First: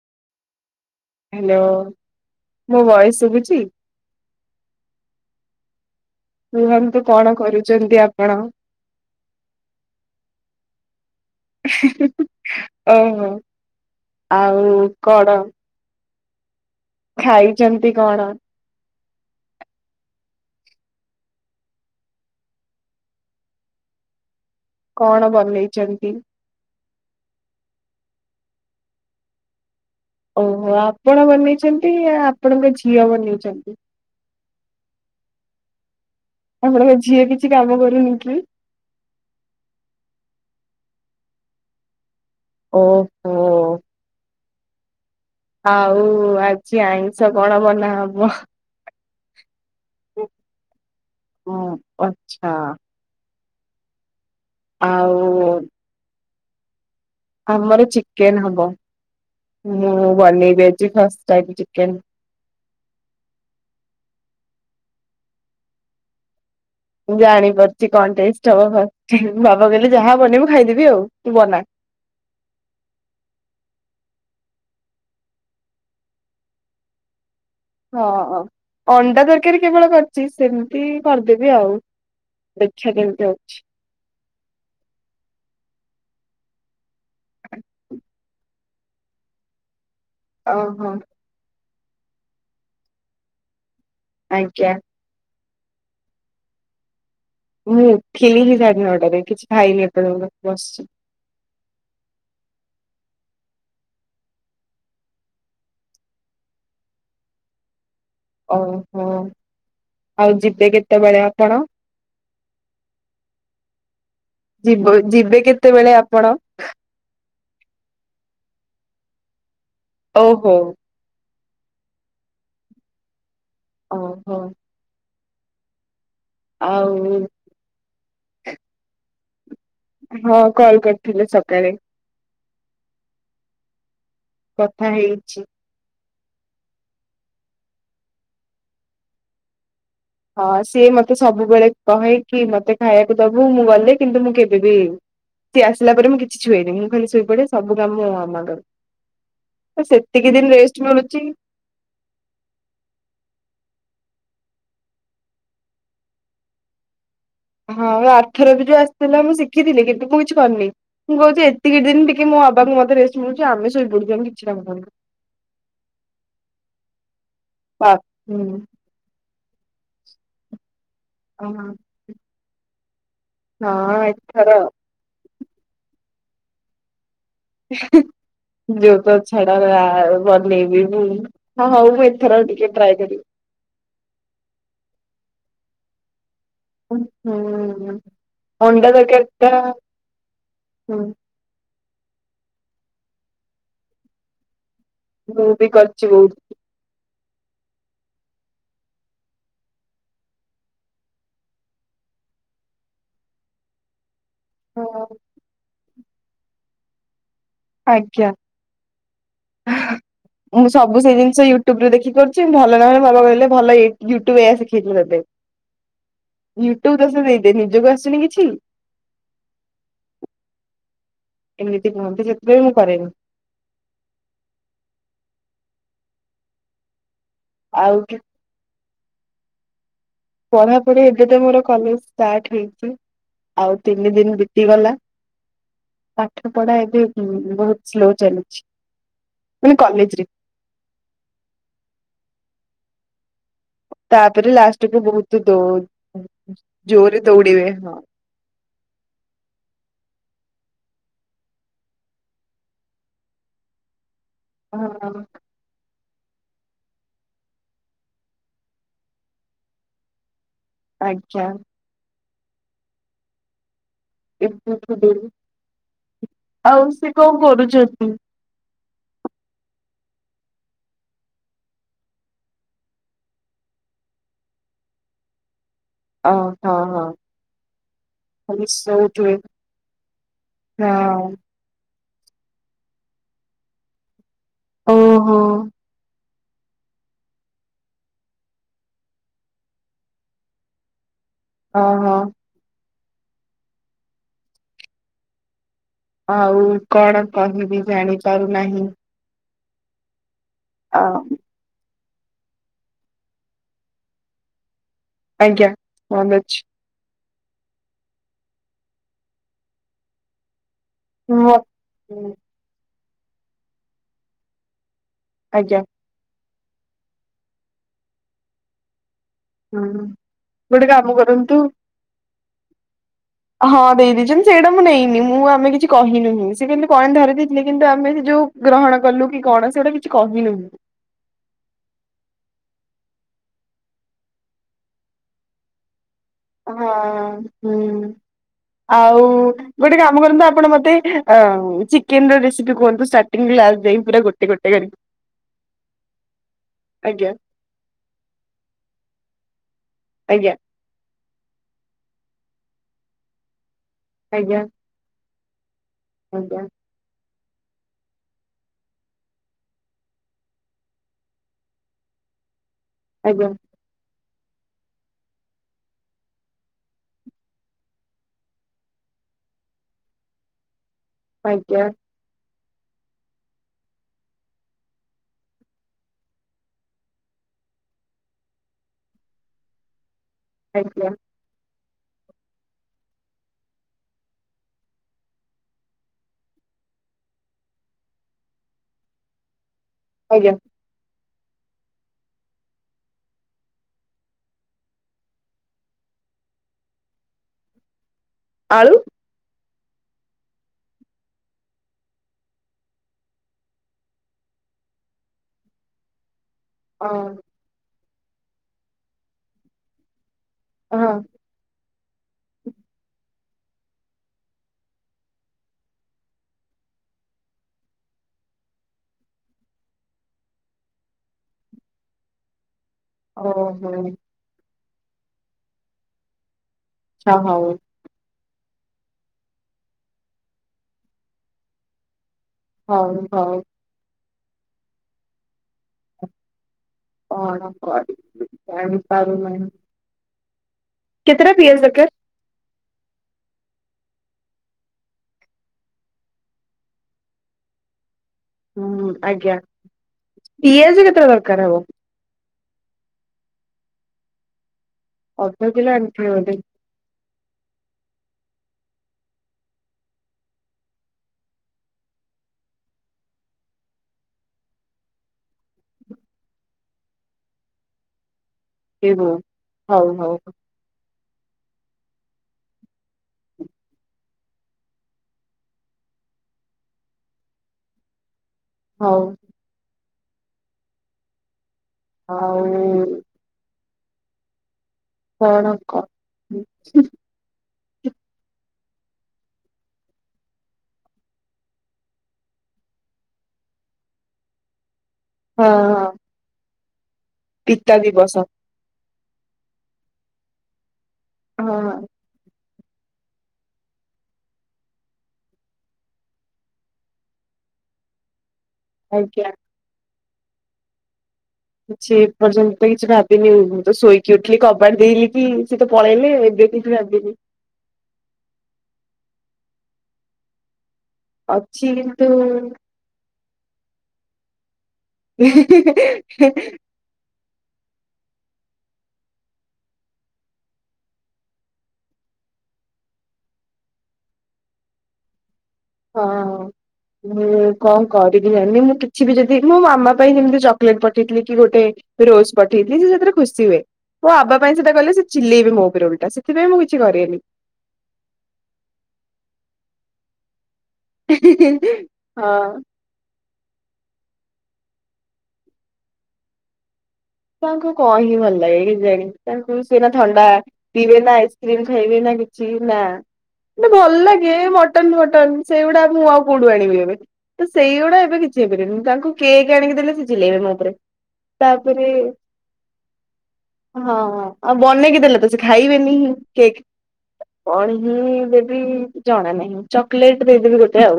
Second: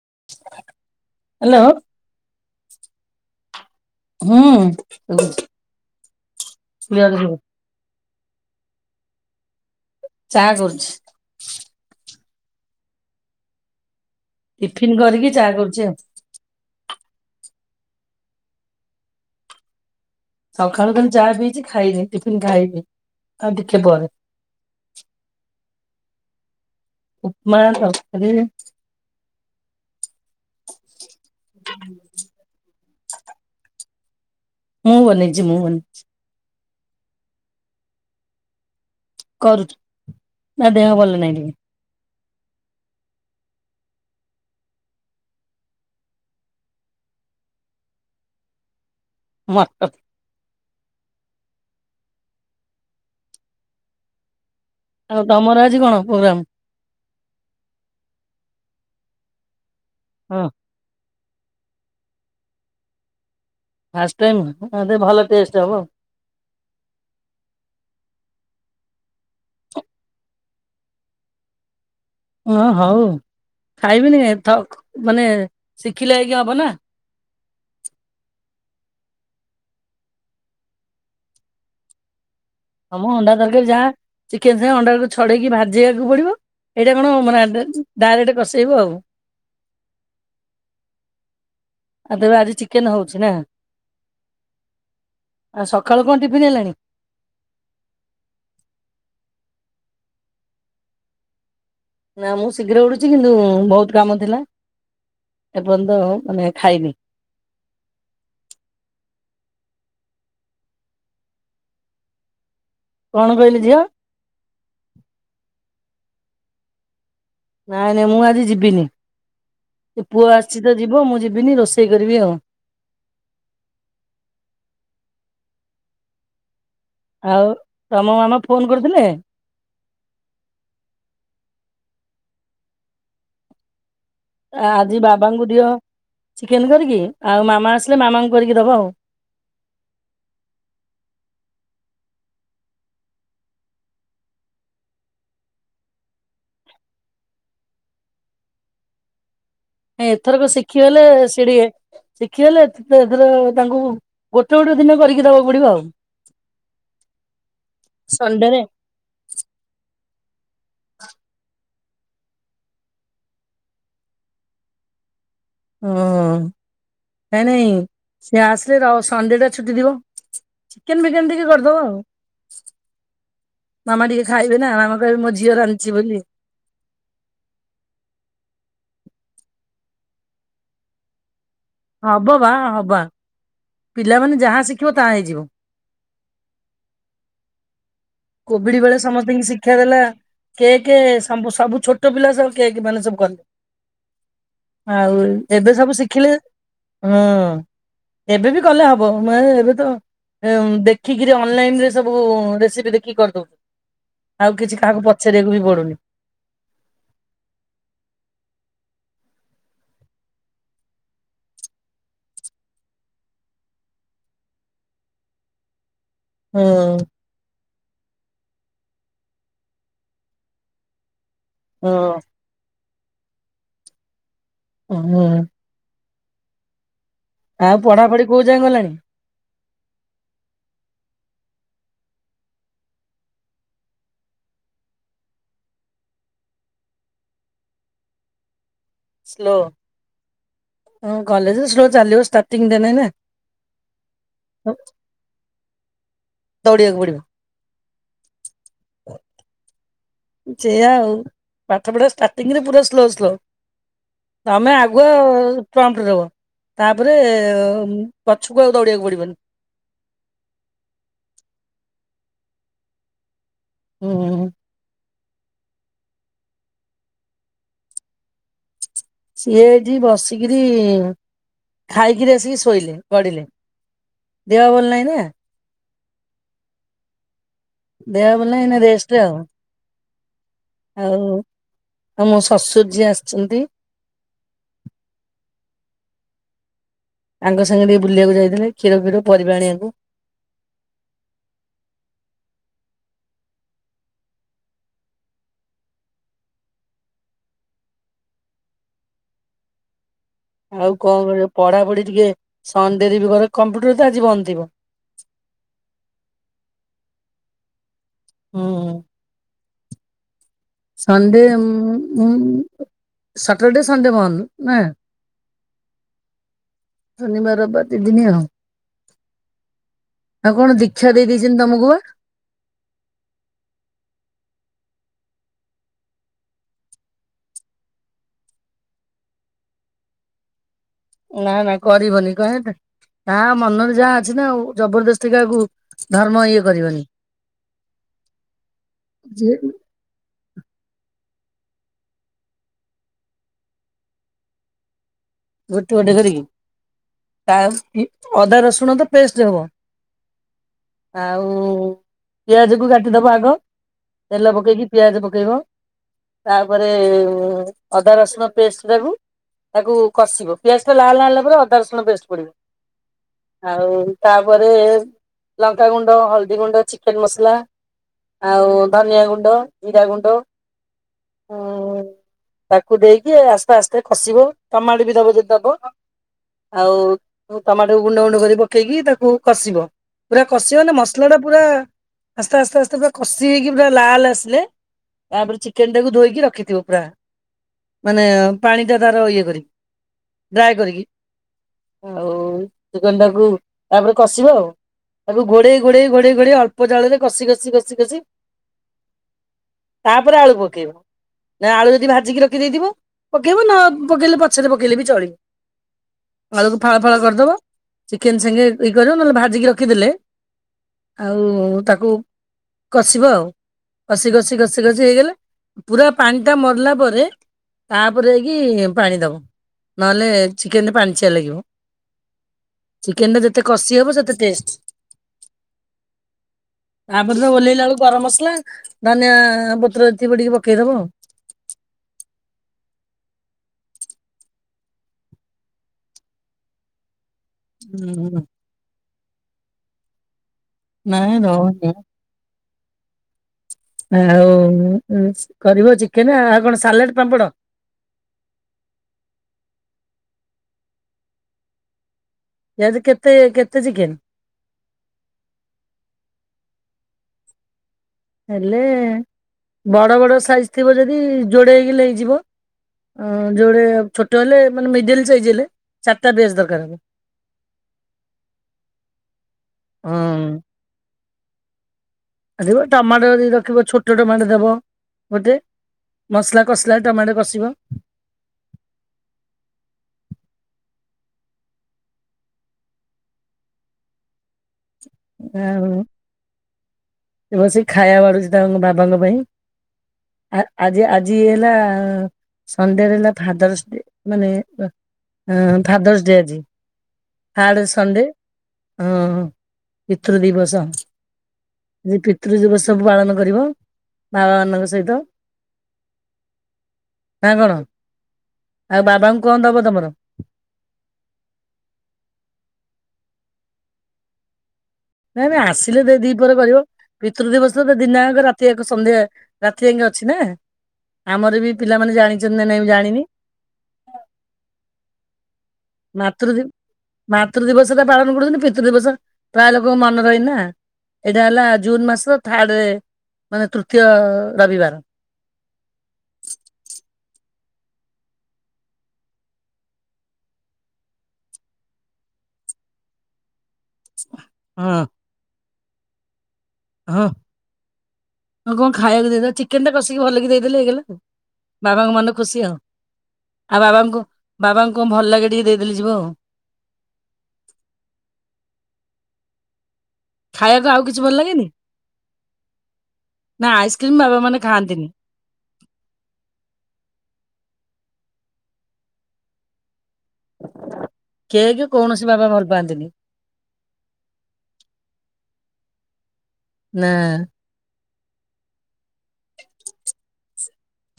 [inaudible] Hello hello ମୋ voice ସୁବୁଚି ହୁଁ କୁହନ୍ତୁ କ୍ଲିୟର କଣ ଶୁଭୁଚି କରୁଚନ୍ତି ଆପ ପଣ ଚା କରୁଛି। ଓହୋ। ଆଉ ଟିଫିନ କଣ କରିକି ଚା କରୁଚି ଆଉ। [inaudible] ଖାଇଛନ୍ତି କଣ? ସକାଳୁତ ଚାହା ପିଛି ଖାଇନି ଟିଫିନ ଖାଇବି ଆଉ ଟିକେ ପରେ। କଣ ବନେଇଛନ୍ତି? ଉପମା ତରକାରୀ। ଓହୋ ଆପଣ ବନେଇଛନ୍ତି ଆପଣଙ୍କ ଝିଅ। ଝିଅ ବନେଇଛନ୍ତି। ମୁଁ ବନେଇଛି ମୁଁ ବନେଇଛି। ଆପଣଙ୍କ ଝିଅ କିଛି କାମ କରୁନି କି? କରୁଛି ତା ଦେହ ଭଲ ନାଇଁ ଟିକେ। ଓହୋ। ଆଉ ଆଜି ଆଇଁଷ କଣ ବନାହେବ? [inaudible] ହଁ ଆଚ୍ଛା। ଆଉ ତମର ଆଜି କଣ ପ୍ରୋଗ୍ରାମ? ଆମର ଚିକେନ ହବ। ମୁଁ ହଁ ବନେଇବି ଆଜି ଖାସ୍। Type chicken. ଫାଷ୍ଟ ଟାଇମ ଭଲ ଟେଷ୍ଟ ହବ। ଜାଣିପାରୁଛି କଣ ଟେଷ୍ଟ ହବ ବାବା କହିଲେ ଯାହା ବନେଇବୁ ମୁଁ ଖାଇଦେବି ଆଉ ତୁ ବନା। ହ ହଉ ଖାଇବିନିଥ ମାନେ ଶିଖିଲା ହେଇକି ହବ ନା। ହଁ ଅଣ୍ଡା ତରକାରୀ କେବଳ କରିଛି ସେମିତି କରିଦେବି ଆଉ। ଦେଖିବା ହଁ ମୁଁ କେମିତି ଅଣ୍ଡା ହଉଛି। ଦରକାର ଯାହା ଚିକେନ ସେ ଅଣ୍ଡାକୁ ଛଡେଇକି ଭାଜି ଯିବାକୁ ପଡିବ ଏଇଟା କଣ ମାନେ ଡାଇରେକ୍ଟ କଷେଇବ ଆଉ। ଓ ହୋ। ଆଉ ତେବେ ଆଜି ଚିକେନ ହଉଛି ନା। ଆଜ୍ଞା। ଆଉ ସକାଳୁ କଣ ଟିଫନ୍ ହେଲାଣି? ମୁଁ [inaudible] କିଛି ଖାଇନି ଏ ପର୍ଯ୍ୟନ୍ତ ବସିଛି ନା ମୁଁ ଶୀଘ୍ର ଉଡୁଛି କିନ୍ତୁ ବହୁତ କାମ ଥିଲା। ଏପର୍ଯ୍ୟନ୍ତ ମାନେ ଖାଇନି ଓହୋ ଆଉ ଯିବେ କେତେବେଳେ ଆପଣ? କଣ କହିଲେ ଝିଅ ଯିବ ଯିବେ କେତେବେଳେ ଅପ କଣ ନାଇଁ ନାଇଁ ମୁଁ ଆଜି ଯିବିନି ତ ପୁଅ ଓହୋ ଆସିଛି ତ ଯିବ ମୁଁ ଯିବି ବିିନି ରୋଷେଇ କରିବି ଆଉ ଓ ହୋ। ଆଉ ଆଉ ତମ ମାମା ଫୋନ କରିଥିଲେ? ହଁ କଲ କରିଥିଲେି ସକାଳେ। କଥା ଆଜି ହେଇଛି। ବାବାଙ୍କୁ ଦିଅ ଚିକେନ କରିକି ଆଉ ମାମା ଆସିଲେ ମାମାଙ୍କୁ କରିକି ଦବ ଆଉ ହଁ ସିଏ ମତେ ସବୁବେଳେ କହେ କି ମତେ ଖାଇବାକୁ ଦବୁ ମୁଁ ଗଲେ କିନ୍ତୁ ମୁଁ କେବେବି ସିଏ ଆସିଲା ପରେ ମୁଁ କିଛି ଛୁଏଇନି ମୁଁ ଖାଲି ଶୋଇପଡେ ସବୁ କାମ ମୋ ମାମା କରେ। ତ ନା ସେତିକି ଏଥରକ ଦିନ ରେଷ୍ଟ ଶିଖିଗଲେ ମିଳୁଛି ସେ ଟିକେ ଶିଖିଗଲେ ଏଥର ତାଙ୍କୁ ଗୋଟେ ଗୋଟେ ଦିନ କରିକି ଦବା କୁ ପଡିବ ଆଉ ହଁ ଆର୍ଥର ସଣ୍ଡେରେ ବି ଯୋଉ ଆସିଥିଲି ମୁଁ ଶିଖିଥିଲି। କିନ୍ତୁ ମୁ ପୁଣି କରିନି ମୁଁ କହୁଛି ଦି ଦିନ ଟିକେ ମୋ ବାବାଙ୍କୁ ମତେ ରେଷ୍ଟ ମିଳୁଛି ଆମେ ଶୋଇପଡୁଚୁ ଆମେ କିଛି କାମ କରୁନୁ। ଓ ନାଇଁ ନାଇଁ ବା ସେ ହୁଁ ଆସିଲେ ର ସଣ୍ଡେଟା ଛୁଟି ଦିବ ଚିକେ ବିକେନ ଟିକେ ଅହ କରିଦବ ଆଉ ହଁ ମାମା ଟିକେ ଏଥର ଖାଇବେ ନା ମାମା କହିବେ ମୋ ଝି ଝିଅ ରାନ୍ଧଛି ବୋଲି ଯୋଉ ତ ଛାଡ ଆ ବନେଇବି ମୁଁ ହଁ ହଉ ମୁଁ ହବ ଏଥର ବା ଆଉ ଟିକେ ହବା ଟ୍ରାଏ କରିବି ପିଲାମାନେ ଯାହା ଶିଖିବ ତାହା ହେଇଯିବ ହୁଁ କୋଭିଡ ଅଣ୍ଡା ବେଳେ ତରକାରୀ ସମସ୍ତଙ୍କୁ ଟା ଶିକ୍ଷା ଦେଲା କେ କେ ହୁଁ ସମୁ ସବୁ ଛୋଟ ଛୋଟ ପିଲା ସବୁ କି ମାନ ସବୁ କେଲେ ଆଉ ମୁଁ ବି ଏବେ ସବୁ କରିଛି ବହୁତ ଶିଖିଲେ ହଁ ଏବେ ବି କଲେ ହବ ମୁ ଏବେ ତ ଦେଖିକିରି ଅନଲାଇନରେ ସବୁ ରେସିପି ଦେ କି କରିଦଉଛୁ ଆଉ କିଛି କାହାକୁ ହଁ, ପଚାରିବାକୁ ବି ପଡୁନି। ଆଜ୍ଞା ମୁଁ ସବୁ ସେ ଜିନିଷ ୟୁଟୁବୁ ଦେଖି କରୁଛି ଭଲ ନହେଲେ ମୋ ବାବା କହିଲେ ଭଲ ୟୁଟୁବଇ ୟା ଶିଖେଇଛି ତତେ ହୁଁ ୟୁଟୁବୁ ଦୋଷ ଦେଇଦେ ନିଜକୁ ଆସୁନି କିଛି। ହୁଁ ଏମିତି କୁହନ୍ତି ସେଥିପାଇଁ ମୁଁ କରେନି । ହଁ । ଆଉ ପଢାପଢି କୋଉ ଯାଏ ଗଲାଣି । ପଢାପଢି ଏବେ ତ ମୋର କଲେଜ ଷ୍ଟ୍ରାଟେ ହେଇଛି ଆଉ ତିନି ଦିନ ବିତିଗଲା ପାଠ ପଢା ଏବେ ବହୁତ ସ୍ଲୋ ଚାଲିଛି । ସ୍ଲୋ କଲେଜ ସ୍ଲୋ ଚାଲଲିବ ଷ୍ଟ୍ର । ଟିଙ୍ଗିଡା ନେନା । ତାପରେ ଲାଷ୍ଟକୁ ବହୁତ୍ ଦୋ । ଦୌଡିବାକୁ ଜୋରେ ଦୌଡ଼ିିବେ ହଁ । ହ [inaudible] ସେଆା ଆଉ ପାଠପଢା ଷ୍ଟାର୍ଟିଂ ରେ ପୁରା ସ୍ଲୋ ସ୍ଲୋ ତମେ ଆଗୁଆ ହଁ ରୋ ତାପରେ ପଛକୁ ଆକୁ ଦୌଡିବାକୁ ପଡିବନି। ଆଜ୍ଞା। ହୁଁ ଇନ୍ ଫଟ୍ କୁ ଦେଲି । ଆଉ ସେ କଣ କରୁଛନ୍ତି। ସିଏ ଏଠି ବସିକରି ଖାଇକିରି ଆସିକି ଶୋଇଲେ ଗଢିଲେ ଦେହ ଭଲ ନାହିଁ ନା। ଅ ହଁ ହଁ। ଦେହ ଭଲ ଖାଲି ନାହିଁ ରେଷ୍ଟେ ଆଉ ଶୋଉଥିବେ। ଆଉ। ହଁ। ଆଉ ମୋ ଶଶୁରୀ ଯି ଆସିଛନ୍ତି। ଓ ହୋ। ଆଙ୍କ ସାଙ୍ଗେ ଟିକେ ବୁଲିବାକୁ ଯାଇଥିଲେ କ୍ଷୀର ଫିର ପରିବା ଆଣିବାକୁ। ଅ ହ। ଆଉ କଣ କହିବି ଜାଣିପାରୁନାହିଁ। ଆଉ ଅ କଣ ପଢାପଢି। ଟିକେ ସଣ୍ଡେରେ ବି ଘରେ କମ୍ପ୍ୟୁଟର ତ ଆଜି ବନ୍ଦ ଥିବ। ଆଜ୍ଞା। ମନେ ଅଛି ହୁଁ। ସଣ୍ଡେ ହଁ ଆଉ ଉ ଉହୁଁ। ସାଟର୍ଡେ ସଣ୍ଡେ ବନ୍ଧ ନା। ଆଜ୍ଞା। ଶନିବାର ରବିବାର ଦି ଦିନି ଆଉ। ହୁଁ ଆଉ କଣ ଗୋଟେ ଦୀକ୍ଷା କାମ ଦେଇ କରନ୍ତୁ ଦେଇେଇଛନ୍ତି ତମକୁ ବା। ହଁ ଦେଇଦେଇଛନ୍ତି ସେଇଟା ମୁଁ ନେଇନି ମୁଁ ଆମେ କିଛି କହିନୁହଁ ସେ କେମତି କଣ ଧରି ଦେଇେଇଥିଲେ କିନ୍ତୁ ଆମେ ସେ ଯୋଉ ଗ୍ରହଣ କଲୁ କି କଣ ସେଇଟା କିଛି କହିନୁହଁ। ନା ନା କରିବନି କହ କାହା ମନରେ ଯାହା ଅଛି ନା ଆଉ ଜବରଦସ୍ତିକା କା‌ହାକୁ। ହଁ ହୁଁ ଆଉ ଗୋଟେ କାମ କରନ୍ତୁ ଆ ଆପଣ ମତେ ଅ ଚିକେନ ରେସିପି କୁହନ୍ତୁ ଷ୍ଟାର୍ଟଙ୍ଗୀ ରୁ ଲାଷ୍ଟେ ଜାଏ ପୁରା ଗୋଟେ ଗୋଟେ କରିକି। ଗୋଟେ ଗଟେ କରିକି ଆଜ୍ଞା ତା ଅଦା ରସୁଣ ତ ପେଷ୍ଟ ହବ। ଆଜ୍ଞା ଆଉ ପିଆଜ କୁ କାଟିଦବା ଆଗ। ତେଲ ଆଜ୍ଞା ପକେଇ କିି ପିଆଜ ପ ପକେଇବ। ଆଜ୍ଞା ତାପରେ ଏ ଅଦା ରସୁଣ ପେଷ୍ଟ୍ ଟାକୁ ତାକୁ କଷିବ ପିଆଜ ଟା ଲାଲ୍ ଲାଲ୍ ହେଲା ପରେ ଅଦା ରସୁଣ ପେଷ୍ଟ୍ ପଡ଼ିବ। ଆଜ୍ଞା। ଆଉ। ତାପରେ ଏ ଲଙ୍କା ଗୁଣ୍ଡ ହଳଦୀ ଗୁଣ୍ଡ ଚିକେନ ମସଲା ଆଉ ଉ ଧନିଆ ଗୁଣ୍ଡ ଜିରା ଗୁଣ୍ଡ। ଉଁ ଆଜ୍ଞା। ତାକୁ ଦେଇକି ଇ ଆସ୍ତେ ଆସ୍ତେ ଖସିବ। ଟମାଟ ବି ଦବ ଯଦି ଦବ ଆଉ ଉ ଟମାଟ କୁ ଗୁଣ୍ଡ ଗୁଣ୍ଡ କରି ପକେଇକି ତାକୁ କଷିବ। ପୁରା କଷିବ ନା ଆଜ୍ଞା ମସଲା ଟା ପୁରା ଆ ଆସ୍ତେ ଆସ୍ତେ ଆସ୍ତେ ପୁରା କଷି ହେଇକି ପୁରା ଲାଲ୍ ଆସିଲେ ତାପରେ ଚିକେନ ଟାକୁ ଧୋଇକି ରଖିଥିବ ପୁରା ମାନେ ଏ ଅ ପାଣି ଟା ତାର ଇଏ କରିକି। ଆଜ୍ଞା ଡ୍ରାଏ କରିକି। ଆଉ ଚିକେନ ଟାକୁ ତାପରେ କଷିବ ଆଉ ତାକୁ ଘୋଡେଇ ଘୋଡେଇ ଘୋଡେଇ ଘୋଡେଇ ଅଳ୍ପ ଜାଳରେ କଷି କଷି କଷି କଷି ଆଳୁ ତାପରେ ଆଳୁ ପକେଇବ ନା ଆଳୁ ଯଦି ଭାଜିକି ରଖି ଦେଇଥିବ ପକେଇବ ନଅ ପକେଇଲେ ପ ଛରେ ପକେଇଲେ ବି ଚଳିବ। ଆଳୁ କୁ ଫାଳ ଅ ଫାଳ କରିଦବ। ଚିକେନ ସାଙ୍ଗେ ଇଏ କରିବ ନହେଲେ ଭାଜିକି ରଖିଦେଲେ ହଁ ଆଉ ଉ ତା କୁ କଷିବ ଆଉ କଷି କଷି ଘଷି ଘଷି ହେଇଗଲେ ପୁରା ପାଣିଟା ମରିଲା ପରେ ତାପରେ ହେଇକି ଇ ପାଣି ଦବ। ନହେଲେ ଏ ଚିକେନ ରେ ପାଣି ଚିଆ ଲାଗିବ। ଚିକେନ୍ ଟା ଯେତେ କଷି ଓହୋ ହବ ଆଚ୍ଛା ସେତେ ଟେଷ୍ଟ୍। ତା ପରେ ତ ହଉ ଓହ୍ଲେଇ ଲାଳୁ ଗରମ ମସଲା। ଧନିଆ ଆ ପତ୍ର ଥିବ ଟିକେ ପକେଇ ଦବ ଆଉ। ହଉ ହଉ। କଣ ହୁଁ କରିବି? ପାରୁନାହିଁ। ନାଇଁ ରହୁନି। ଆଉ ଉ କରିବ ଚିକେନେ ଆଉ କଣ ସାଲାଡ ପାମ୍ପଡ? ହୁଁ ଆଜ୍ଞା ପିଆଜ କେତେଟା ଦରକାର ହବ। ପିଆଜ କେତେ ଏ କେତେ ଚିକେନ୍? ଅଧ କିିଲ ଆଣିଥିବେ ବୋଧେ। ହେଲେ ଏ ବଡ଼ ବଡ଼ ସାଇଜ୍ ଥିବ ଯଦି ଇ ଯୋଡେ ହେଇଗଲେ ହେଇଯିବ। ଯୋଡେ ଛୋଟ ହେଲେ ମାନେ ମିଡିଲ ସାଇଜ୍ ହେଲେ ଚାର୍ ଟା ପିଆଜ ଦରକାର ହେବ। ଏ ହଉ ହଉ ହଉ। ରିଖିବ ଟମାଟ ଯଦି ରଖିବ ଛୋଟ ଟମାଟ ଦବ ଗୋଟେ ମସଲା କଷିଲା ଟମାଟ କଷିବ। ହଉ। ହଉ। କଣ କ ବସିକ ଖାଇବା ବାଡୁଛି ତାଙ୍କ ବାବାଙ୍କ ପାଇଁ ଆ-ଆଜି ଆଜି ହେଲା ସଣ୍ଡେ ରେ ହେଲା ଫାଦର୍ସ ଡେ ମାନେ। ହଁ ହଁ ଫାଦର୍ସ ଡେ ଆଜି। ଥାର୍ଡ ପିତା ସଣ୍ଡେ ଦିବସ। ହଁ ପିତୃ ଦିବସ। ହଁ। ଆ ପିତୃ ଦିବ ସବୁ ପାଳନ କରିବ ବାବା ମାନଙ୍କ ସହିତ। ନା କଣ? ଆଉ ବାବାଙ୍କୁ ଆଜ୍ଞା। କଣ ଦବ ତମର? କିଛି ଏ ପର୍ଯ୍ୟନ୍ତ ତ କିଛି ଭାବିନି ମୁଁ ତ ଶୋଇକି ଉଠିଲି କ ନାଇଁ ନାଇଁ ଆସିଲେ ଦେ ଦିପରେ କରିବ କିଛି ଭାବିନି। ପିତୃ ଦିବସ ତ ଦିନଆକ ରାତି ଆକ ସନ୍ଧ୍ୟା। ରାତି ଯାଙ୍କେ ଅଛି ନା। ଆମର ବି ଅଛି ପିଲାମାନେ ଜାଣିଛନ୍ତି କିନ୍ତୁ ନା ନାଇଁ ମୁଁ ଜାଣିନି। [inaudible] ହୁଁ। ମାତୃ ଦ ମାତୃ ଦିବସଟ ପାଳନ କରନ୍ତିନି। ପିତୃ ଦିବସ ପ୍ରାୟ ଲୋକଙ୍କ ମନେ ରହେନା। ଏଇଟା ହେଲା ଜୁନ ମାସର ଥାର୍ଡ ମାନେ ତୃତୀୟ ରବିବାର। ହଁ ମୁଁ କଣ କରିବି ଜି ମୁଁ କିଛି ବି ଯଦି ମୋ ମାମା ପାଇଁ ଯେମିତି ଚକଲେଟ ପଠେଇଥିଲି। କି ଗୋଟେ ରୋଜ ପଠେଇଥିଲି ସେ ସେଥିରେ ଖୁସି ହୁଏ। ମୋ ବାବା ପାଇଁ ସେଟା ହଁ କଲେ ସେ ଚିଲେଇବେ ମୋ [unintelligible] ହଁ କରେନି। [inaudible] କଣ ଖାଇବାକୁ ଦେଇଦେଲ ଚିକେନ ଟା। କସିିକି ହଲେଇିକି ଦେ ହେଇଗଲା ଆ ବାବାଙ୍କ ମନ ଖୁସି ଆଉ। ହଁ ଆଉ ବାବାଙ୍କୁ ବାବାଙ୍କୁ କ ଭଲ ଲାଗେ ଟିକେ ଦେଇଦେଲି ଯିବ ଆଉ। [inaudible] ତାଙ୍କୁ କଣ ହିଁ ଭଲ ଲାଗେ କେଜାଣି ତାଙ୍କୁ ଥଣ୍ଡା ଖାଇବାକୁ ଆଉ ପିବେ କିଛି ଭଲ ନା ଲାଗେନି? ଆଇସ୍କ୍ରି ଖାଇବେ। ନା କିଛି ନା ନା ଆଇସ୍କ୍ରିମ ଭଲ ବାବା ଲାଗେ ମାନେ ଖାଆନ୍ତିନି ମଟନ୍ ଫଟନ ସେଇଗୁଡା ମୁଁ ଆଉ କୋଉଠୁ ଆଣିବି ଏବେ। ତ ସେଇଗୁଡା ଏବେ କିଛି ହେଇପାରିିବନି। ତାଙ୍କୁ କେକ୍ ଆଣିକି ଦେଲେ। ସେ ଚିଲେଇବେ ମୋ ଉପରେ କେକ୍ ତାପରେ ହୁଁ କୌଣସି ବାବା ଭଲ ପାଆନ୍ତିନି ହଁ ଆଉ ବନେଇକି ଦେଲେ ତ ସେ ଖାଇବେନି ହିଁ। କେକ ନା ପାଣି ମୁଁ ଦେବି ଜଣା ନାହିଁ ଚକୋଲେଟ ଦେଇଦେବି ଗୋଟେ ଆଉ।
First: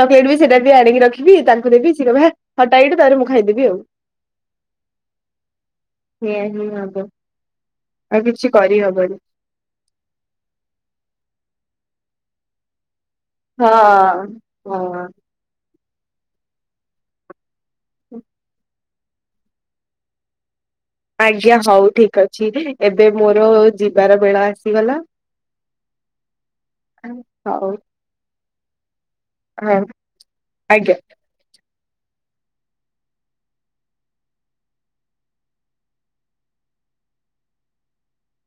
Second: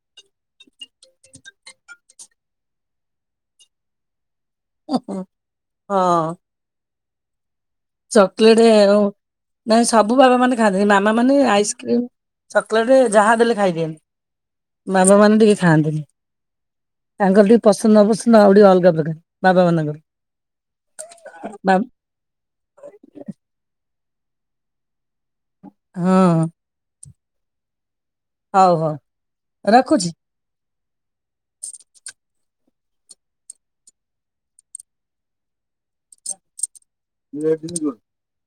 ଚକୋଲେଟ ବି ସେଇଟା ବି ଆଣିକି ରଖିବି ତାଙ୍କୁ ଦେବି। ସେ କହିବେ ହେ ହଟା ଏଠୁ ତାର ମୁଁ ଖାଇଦେବି ଆଉ। [inaudible] ହଁ। ଏଇଆ ହିଁ ହବ ଆଉ କିଛି ଚକୋଲେଟ ଆଉ କରିହବନି। ନାଇଁ ସବୁ ବାବା ମାନେ ଖାଆନ୍ତି। ମାମା ମାନେ ଆଇସ୍କ୍ରିମ ଚକଲେଟ ଯାହା ଦେଲେ ହଁ ଖାଇଦିଅନ୍ତି ହଁ। ମାମା ମାନେ ଟିକେ ଖାଆନ୍ତିନି। [inaudible] ଏଙ୍ଗଲଡି ପସନ୍ଦ ଅପସନ୍ଦ ଆଉ ଟିକେ ଅଲଗା ପ ବାବା ମାନଙ୍କର। ଆଜ୍ଞା ବା ହଉ ଠିକ ଅଛି। ଏବେ ମୋର ଯିବାର ବେଳ ଆସିଗଲା। ହଁ। ଆ ହଉ। ହଉ ହଉ। ହଁ ରଖୁଛି। ଆଜ୍ଞା। [unintelligible]